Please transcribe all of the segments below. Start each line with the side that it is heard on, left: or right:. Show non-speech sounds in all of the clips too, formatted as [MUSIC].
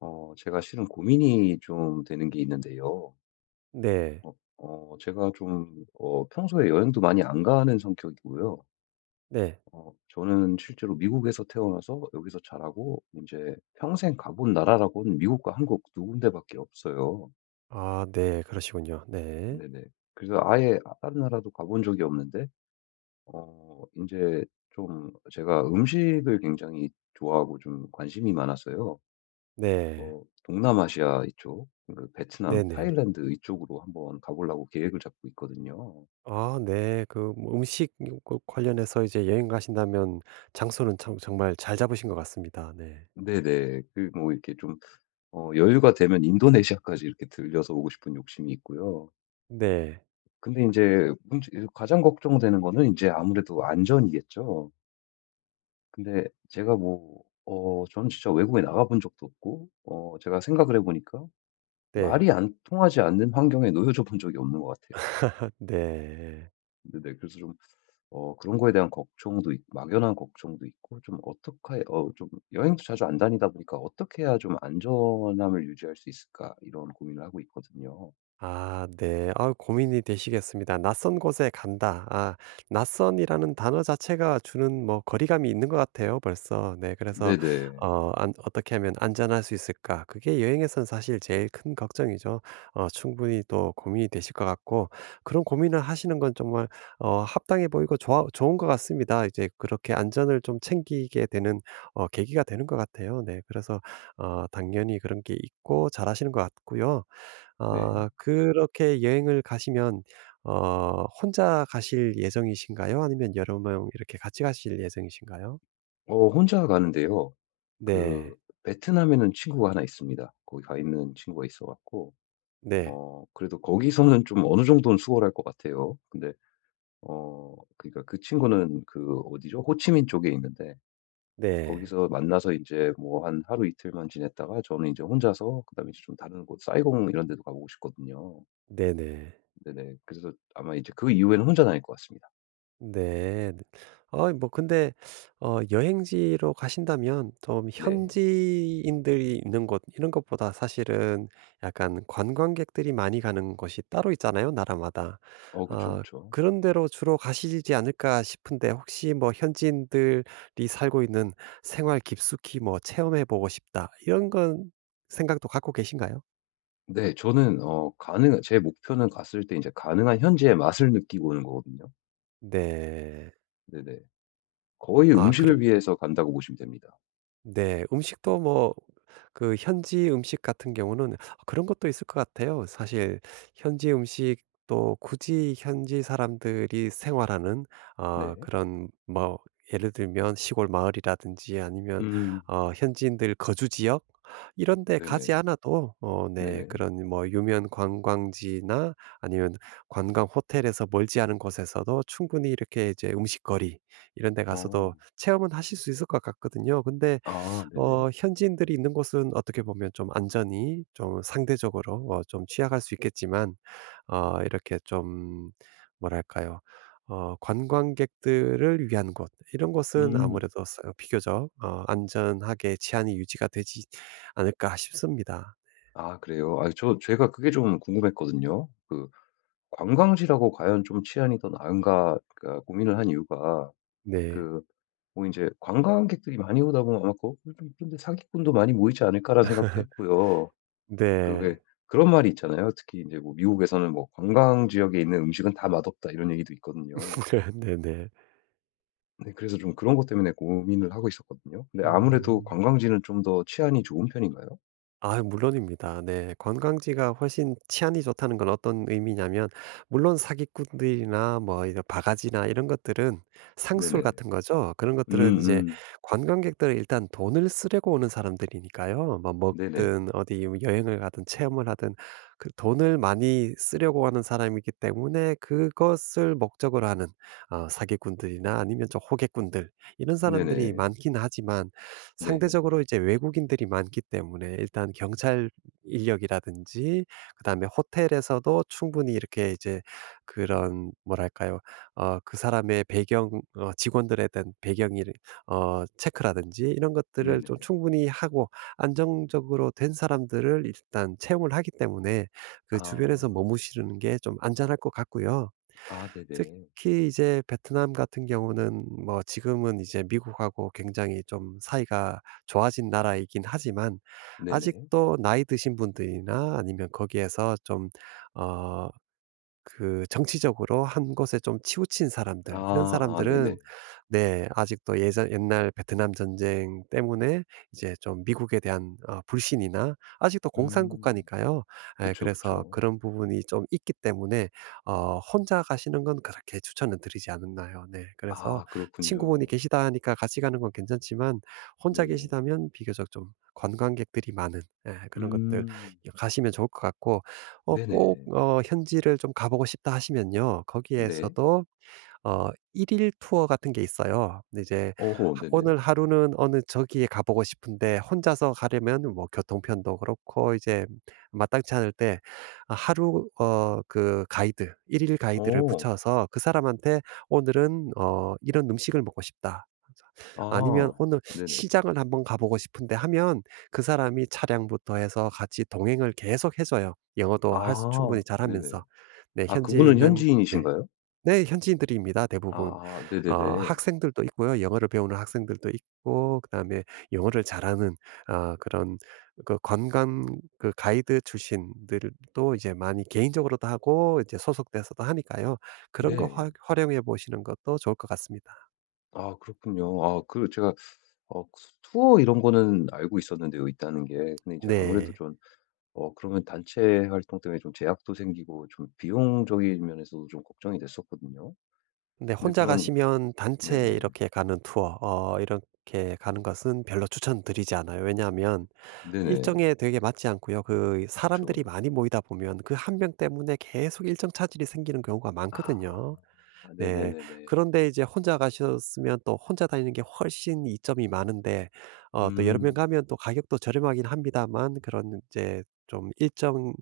left: 제가 실은 고민이 좀 되는 게 있는데요.
right: 네.
left: 제가 좀, 평소에 여행도 많이 안 가는 성격이고요.
right: 네.
left: 저는 실제로 미국에서 태어나서 여기서 자라고, 이제 평생 가본 나라라고는 미국과 한국 두 군데밖에 없어요.
right: 아 네, 그러시군요. 네.
left: 네네. 그래서 아예 다른 나라도 가본 적이 없는데, 어, 이제 좀 제가 음식을 굉장히 좋아하고 좀 관심이 많았어요.
right: 네.
left: 동남아시아 이쪽 그 베트남, 타일
right: 네네.
left: 랜드 이쪽으로 한번 가 보려고 계획을 잡고 있거든요.
right: 아 네. 그 뭐 음식 그 관련해서 이제 여행 가신다면 장소는 참 정말 잘 잡으신 것 같습니다. 네.
left: 네네. 그 뭐 이렇게 좀 여유가 되면 인도네시아까지 이렇게 들려서 오고 싶은 욕심이 있고요.
right: 네.
left: 근데 이제 문제 가장 걱정되는 거는 이제 아무래도 안전이겠죠. 근데 제가 뭐 저는 진짜 외국에 나가본 적도 없고 제가 생각을 해 보니까
right: 네.
left: 말이 안 통하지 않는 환경에 [LAUGHS] 놓여져 본 적이 없는 것 같아요.
right: [LAUGHS] 네.
left: 네네. 그래서 좀 그런 거에 대한 걱정도 있 막연한 걱정도 있고 좀 어떻게 좀 여행도 자주 안 다니다 보니까 '어떻게 해야 좀 안전함을 유지할 수 있을까?' 이런 고민을 하고 있거든요.
right: 아 네. 아 고민이 되시겠습니다. '낯선 곳에 간다.' 아 낯선이라는 단어 자체가 주는 뭐 거리감이 있는 것 같아요 벌써. 네, 그래서
left: 네네.
right: 어 안 '어떻게 하면 안전할 수 있을까?' 그게 여행에선 사실 제일 큰 걱정이죠. 어 충분히 또 고민이 되실 것 같고 그런 고민을 하시는 건 정말 어 합당해 보이고 좋아 좋은 것 같습니다. 이제 그렇게 안전을 좀 챙기게 되는 어 계기가 되는 것 같아요. 네, 그래서 어 당연히 그런 게 있고 잘하시는 것 같고요.
left: 네.
right: 아 그렇게 여행을 가시면 어 혼자 가실 예정이신가요? 아니면 여러 명 이렇게 같이 가실 예정이신가요?
left: 혼자 가는데요. 그
right: 네.
left: 베트남에는 친구가 하나 있습니다. 거기 가 있는 친구가 있어 갖고
right: 네.
left: 그래도 거기서는 좀 어느 정도는 수월할 것 같아요. 근데 그러니까 그 친구는 그 어디죠? 호치민 쪽에 있는데
right: 네.
left: 거기서 만나서 이제 뭐 한 하루 이틀만 지냈다가 저는 이제 혼자서 그다음에 이제 좀 다른 곳 사이공 이런 데도 가보고 싶거든요.
right: 네네.
left: 네네. 그래서 아마 이제 그 이후에는 혼자 다닐 것 같습니다.
right: 네. 아 뭐 근데 어 여행지로 가신다면 좀
left: 네.
right: 현지인들이 있는 곳 이런 것보다 사실은 약간 관광객들이 많이 가는 곳이 따로 있잖아요, 나라마다.
left: 어 그쵸,
right: 아
left: 그쵸.
right: 그런 데로 주로 가시지 않을까 싶은데 혹시 뭐 현지인들이 살고 있는 생활 깊숙이 뭐 체험해 보고 싶다 이런 건 생각도 갖고 계신가요?
left: 네. 저는 가능한 제 목표는 갔을 때 이제 가능한 현지의 맛을 느끼고 오는 거거든요.
right: 네.
left: 네네. 거의
right: 아 그러
left: 음식을 위해서 간다고 보시면 됩니다.
right: 네. 음식도 뭐 그 현지 음식 같은 경우는 그런 것도 있을 것 같아요. 사실 현지 음식도 굳이 현지 사람들이 생활하는
left: 네.
right: 어 그런 뭐 예를 들면 시골 마을이라든지 아니면
left: 음.
right: 어 현지인들 거주 지역 이런 데 가지
left: 네네.
right: 않아도 어네
left: 네네.
right: 그런 뭐 유명 관광지나 아니면 관광 호텔에서 멀지 않은 곳에서도 충분히 이렇게 이제 음식거리 이런 데
left: 어.
right: 가서도 체험은 하실 수 있을 것 같거든요. 근데
left: 아 네네.
right: 어 현지인들이 있는 곳은 어떻게 보면 좀 안전이 좀 상대적으로 어 좀 취약할 수 있겠지만 어 이렇게 좀 뭐랄까요? 어 관광객들을 위한 곳 이런 곳은
left: 음.
right: 아무래도 서 비교적 어 '안전하게 치안이 유지가 되지 않을까.' 싶습니다.
left: 아 그래요? 아 저 제가 그게 좀 궁금했거든요. 그 관광지라고 과연 좀 치안이 더 나은가 그러니까 고민을 한 이유가
right: 네.
left: 그 뭐 이제 관광객들이 많이 오다 보면 아마 거데 '사기꾼도 많이 모이지 않을까.'라는 생각도
right: [LAUGHS]
left: 했고요. 그게
right: 네.
left: 그런 말이 있잖아요. 특히 이제 뭐 미국에서는 뭐 "관광 지역에 있는 음식은 다 맛없다." 이런 얘기도 있거든요.
right: [LAUGHS] 네네.
left: 네 그래서 좀 그런 것 때문에 고민을 하고 있었거든요. 근데 아무래도
right: 음.
left: 관광지는 좀 더 치안이 좋은 편인가요?
right: 아 물론입니다. 네. 관광지가 훨씬 치안이 좋다는 건 어떤 의미냐면 물론 사기꾼들이나 뭐 이런 바가지나 이런 것들은 상술
left: 네네.
right: 같은 거죠. 그런 것들은 이제
left: 음음.
right: 관광객들은 일단 돈을 쓰려고 오는 사람들이니까요. 뭐
left: 네네.
right: 먹든 어디 뭐 여행을 가든 체험을 하든 그 돈을 많이 쓰려고 하는 사람이기 때문에 그것을 목적으로 하는 어 사기꾼들이나 아니면 저 호객꾼들 이런 사람들이
left: 네네.
right: 많긴 하지만
left: 네.
right: 상대적으로 이제 외국인들이 많기 때문에 일단 경찰 인력이라든지 그다음에 호텔에서도 충분히 이렇게 이제 그런 뭐랄까요? 어 그 사람의 배경 어 직원들에 대한 배경이 어 체크라든지 이런 것들을
left: 네네.
right: 좀 충분히 하고 안정적으로 된 사람들을 일단 채용을 하기 때문에 그
left: 아.
right: 주변에서 머무시는 게 좀 안전할 것 같고요.
left: 아 네네.
right: 특히 이제 베트남 같은 경우는 뭐 지금은 이제 미국하고 굉장히 좀 사이가 좋아진 나라이긴 하지만
left: 네네.
right: 아직도 나이 드신 분들이나 아니면 거기에서 좀 어 그 정치적으로 한 곳에 좀 치우친 사람들 이런
left: 아. 아
right: 사람들은
left: 네네.
right: 네, 아직도 예전 옛날 베트남 전쟁 때문에 이제 좀 미국에 대한 어 불신이나 아직도 공산
left: 음.
right: 국가니까요. 예,
left: 그쵸,
right: 그래서
left: 그쵸.
right: 그런 부분이 좀 있기 때문에 어 혼자 가시는 건 그렇게 추천은 드리지 않나요. 네. 그래서
left: 아
right: 친구분이
left: 그렇군요.
right: 계시다 하니까 같이 가는 건 괜찮지만 혼자
left: 네네.
right: 계시다면 비교적 좀 관광객들이 많은 예 그런 것들
left: 음.
right: 가시면 좋을 것 같고 어 꼭
left: 네네.
right: 어 현지를 좀 가 보고 싶다 하시면요.
left: 네.
right: 거기에서도 어 1 일 투어 같은 게 있어요. 근데 이제
left: 어허
right: 하
left: 네네.
right: 오늘 하루는 어느 저기에 가보고 싶은데 혼자서 가려면 뭐 교통편도 그렇고 이제 마땅치 않을 때 아 하루 어 그 가이드 1일 가이드를
left: 어.
right: 붙여서 그 사람한테 "오늘은 어 이런 음식을 먹고 싶다."
left: 아.
right: 아니면 "오늘
left: 네네.
right: 시장을 한번 가보고 싶은데." 하면 그 사람이 차량부터 해서 같이 동행을 계속 해 줘요, 영어도 할 수
left: 아
right: 충분히
left: 네네.
right: 잘하면서. 네,
left: 아
right: 현지에
left: 그분은
right: 있는 네.
left: 현지인이신가요?
right: 네. 현지인들입니다 대부분.
left: 아아
right: 어
left: 네네네.
right: 학생들도 있고요. 영어를 배우는 학생들도 있고 그다음에 영어를 잘하는 아 그런 그 관광 그 가이드 출신들도 이제 많이 개인적으로도 하고 이제 소속돼서도 하니까요. 그런 거
left: 네.
right: 활 활용해 보시는 것도 좋을 것 같습니다.
left: 아 그렇군요. 아 그 제가 그 투어 이런 거는 알고 있었는데요, 있다는 게. 근데 이제 아무래도
right: 네.
left: 좀 그러면 단체 활동 때문에 좀 제약도 생기고 좀 비용적인 면에서도 좀 걱정이 됐었거든요.
right: 근데
left: 근데
right: 혼자
left: 그런
right: 가시면 단체
left: 네네.
right: 이렇게 가는 투어 어 이렇게 가는 것은 별로 추천드리지 않아요. 왜냐하면
left: 네네.
right: 일정에 되게 맞지 않고요. 그 사람들이
left: 그쵸.
right: 많이 모이다 보면 그 한 명 때문에 계속 일정 차질이 생기는 경우가
left: 아.
right: 많거든요. 네.
left: 네네네네.
right: 그런데 이제 혼자 가셨으면 또 혼자 다니는 게 훨씬 이점이 많은데 어 또 여러 명
left: 음.
right: 가면 또 가격도 저렴하긴 합니다만 그런 이제 좀 일정을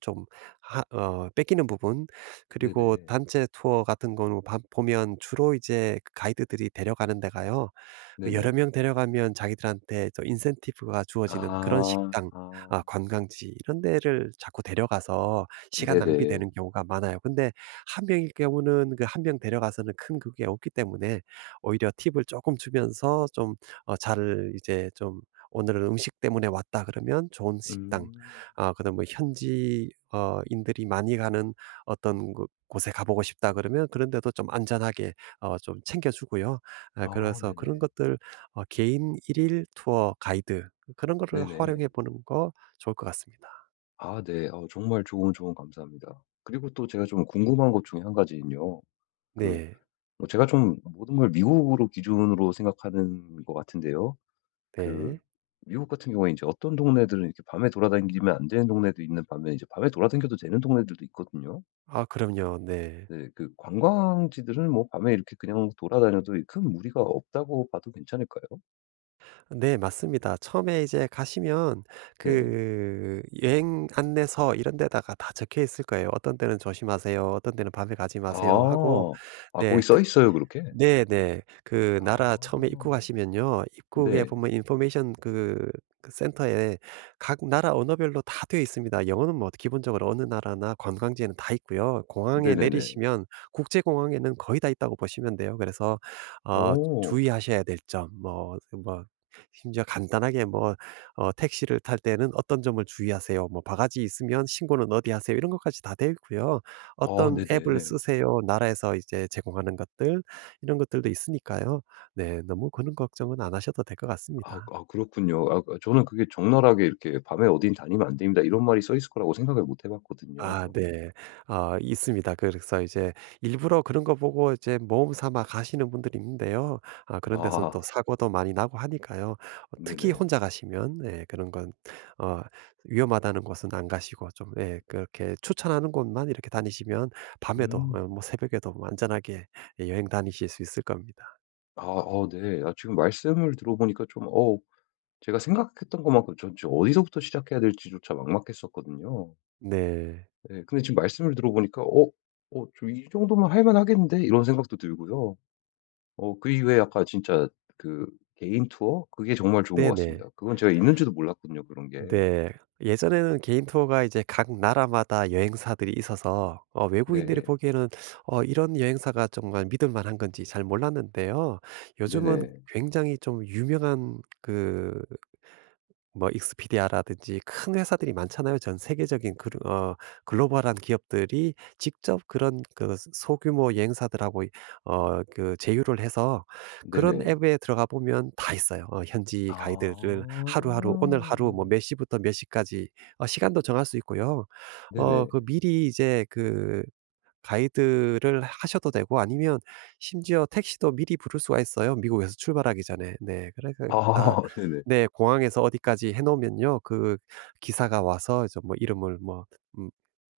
right: 좀 하 어 뺏기는 부분 그리고
left: 네네.
right: 단체 투어 같은 경우 봐 보면 주로 이제 그 가이드들이 데려가는 데가요 그 여러
left: 네네.
right: 명 데려가면 자기들한테 저 인센티브가 주어지는 그런
left: 아.
right: 식당,
left: 아.
right: 아 관광지 이런 데를 자꾸 데려가서 시간
left: 네네.
right: 낭비되는 경우가 많아요. 근데 한 명일 경우는 그 한 명 데려가서는 큰 그게 없기 때문에 오히려 팁을 조금 주면서 좀 어 잘 이제 좀 "오늘은 음식 때문에 왔다." 그러면 좋은 식당
left: 음.
right: 아 그다음 뭐 현지 어 인들이 많이 가는 어떤 그 곳에 가보고 싶다 그러면 그런 데도 좀 안전하게 어 좀 챙겨 주고요. 아
left: 아
right: 그래서 그런
left: 네네.
right: 것들 어 개인 1일 투어 가이드 그런 거를
left: 네네.
right: 활용해 보는 거 좋을 것 같습니다.
left: 아 네. 어 정말 좋은 조언 감사합니다. 그리고 또 제가 좀 궁금한 것 중에 한 가지는요. 그
right: 네.
left: 뭐 제가 좀 모든 걸 미국으로 기준으로 생각하는 것 같은데요. 그
right: 네.
left: 미국 같은 경우에 이제 어떤 동네들은 이렇게 밤에 돌아다니면 안 되는 동네도 있는 반면에 이제 밤에 돌아다녀도 되는 동네들도 있거든요.
right: 아 그럼요. 네.
left: 네. 그 관광지들은 뭐 밤에 이렇게 그냥 돌아다녀도 큰 무리가 없다고 봐도 괜찮을까요?
right: 네, 맞습니다. 처음에 이제 가시면
left: 네.
right: 그 여행 안내서 이런 데다가 다 적혀 있을 거예요. 어떤 때는 조심하세요. 어떤 때는 밤에 가지 마세요 하고
left: 아. 아 거기
right: 네.
left: 써 있어요 그렇게?
right: 네네. 그
left: 아.
right: 나라 처음에 입국하시면요. 입국에
left: 네.
right: 보면 인포메이션 그, 그 센터에 각 나라 언어별로 다 되어 있습니다. 영어는 뭐 기본적으로 어느 나라나 관광지에는 다 있고요. 공항에
left: 네네네.
right: 내리시면 국제공항에는 거의 다 있다고 보시면 돼요. 그래서 어
left: 어.
right: 주의하셔야 될 점, 뭐, 뭐 심지어 간단하게 뭐 어 택시를 탈 때는 어떤 점을 주의하세요. 뭐 바가지 있으면 신고는 어디 하세요. 이런 것까지 다 되어 있고요.
left: 아
right: 어떤 앱을
left: 네네.
right: 쓰세요. 나라에서 이제 제공하는 것들. 이런 것들도 있으니까요. 네. 너무 그런 걱정은 안 하셔도 될 것
left: 아
right: 같습니다.
left: 아 그렇군요. 아 그 저는 그게 적나라하게 이렇게 "밤에 어딘 다니면 안 됩니다." 이런 말이 써 있을 거라고 생각을 못해 봤거든요.
right: 아 네. 아 있습니다. 그래서 이제 일부러 그런 거 보고 이제 모험 삼아 가시는 분들이 있는데요. 아 그런 데서는 또
left: 아.
right: 사고도 많이 나고 하니까요. 어 특히
left: 네네.
right: 혼자 가시면 예 그런 건 어 위험하다는 곳은 안 가시고 좀 예 그렇게 추천하는 곳만 이렇게 다니시면 밤에도 어
left: 음.
right: 뭐 새벽에도 뭐 안전하게 예 여행 다니실 수 있을 겁니다.
left: 아 어 네. 아 지금 말씀을 들어보니까 좀 제가 생각했던 것만큼 전 진짜 어디서부터 시작해야 될지조차 막막했었거든요.
right: 네.
left: 네 근데 지금 말씀을 들어보니까 '어 저이 정도면 할 만하겠는데?' 이런 생각도 들고요. 그 이외에 아까 진짜 그 개인 투어 그게 정말 좋은 것
right: 네네.
left: 같습니다. 그건 제가 있는지도 몰랐거든요 그런 게.
right: 네. 예전에는 개인 투어가 이제 각 나라마다 여행사들이 있어서 어 외국인들이
left: 네.
right: 보기에는 어 이런 여행사가 정말 믿을 만한 건지 잘 몰랐는데요. 요즘은
left: 네네.
right: 굉장히 좀 유명한 그 뭐 익스피디아라든지 큰 회사들이 많잖아요. 전 세계적인 글어 글로벌한 기업들이 직접 그런 그 소 소규모 여행사들하고 이 어 그 제휴를 해서 그런
left: 네네.
right: 앱에 들어가 보면 다 있어요. 어 현지
left: 아.
right: 가이드를 하루하루 오늘 하루 뭐 몇 시부터 몇 시까지 어 시간도 정할 수 있고요. 어
left: 네네.
right: 그 미리 이제 그 가이드를 하셔도 되고 아니면 심지어 택시도 미리 부를 수가 있어요, 미국에서 출발하기 전에. 네. 그래서 다
left: 아 [LAUGHS] 네네.
right: 네, 공항에서 어디까지 해 놓으면요. 그 기사가 와서 이제 뭐 이름을 뭐 음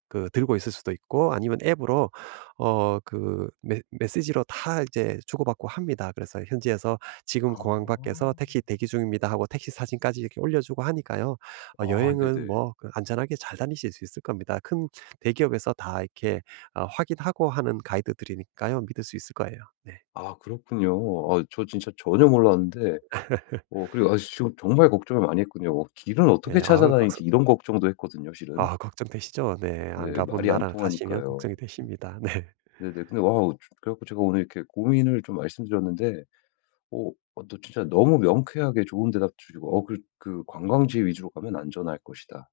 right: 그 들고 있을 수도 있고 아니면 앱으로 어 그 메 메시지로 다 이제 주고받고 합니다. 그래서 현지에서 "지금
left: 아.
right: 공항 밖에서 택시 대기 중입니다." 하고 택시 사진까지 이렇게 올려주고 하니까요. 어
left: 아
right: 여행은
left: 네네.
right: 뭐그 안전하게 잘 다니실 수 있을 겁니다. 큰 대기업에서 다 이렇게 어 확인하고 하는 가이드들이니까요. 믿을 수 있을 거예요. 네.
left: 아 그렇군요. 아 저 진짜 전혀 몰랐는데
right: [LAUGHS]
left: 그리고 아 지금 정말 걱정을 많이 했군요. 길은 어떻게
right: 네. 아우
left: 찾아다니지
right: 걱정
left: 이런 걱정도 했거든요 실은.
right: 아 걱정되시죠? 네. 안
left: 네
right: 가본
left: 말이 안
right: 나라 가시면
left: 통하니까요.
right: 걱정이 되십니다. 네.
left: 네네. 근데 와우 그래 갖고 제가 오늘 이렇게 고민을 좀 말씀드렸는데 또 진짜 너무 명쾌하게 좋은 대답 주시고 그 그 "관광지 위주로 가면 안전할 것이다."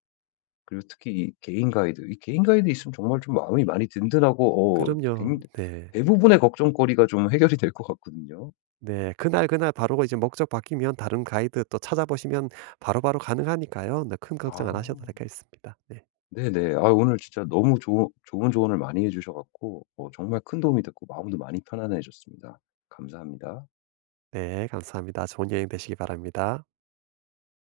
left: 그리고 특히 이 개인 가이드 이 개인 가이드 있으면 정말 좀 마음이 많이 든든하고
right: 그럼요.
left: 굉
right: 네.
left: 대부분의 걱정거리가 좀 해결이 될 것 같거든요.
right: 네. 그날 그날 바로 이제 목적 바뀌면 다른 가이드 또 찾아보시면 바로바로 가능하니까요. 네. 큰 걱정 안
left: 아.
right: 하셔도 될 것 같습니다. 네.
left: 네네. 아 오늘 진짜 너무 좋은 좋은 조언을 많이 해 주셔 갖고 정말 큰 도움이 됐고 마음도 많이 편안해졌습니다. 감사합니다.
right: 네, 감사합니다. 좋은 여행 되시기 바랍니다.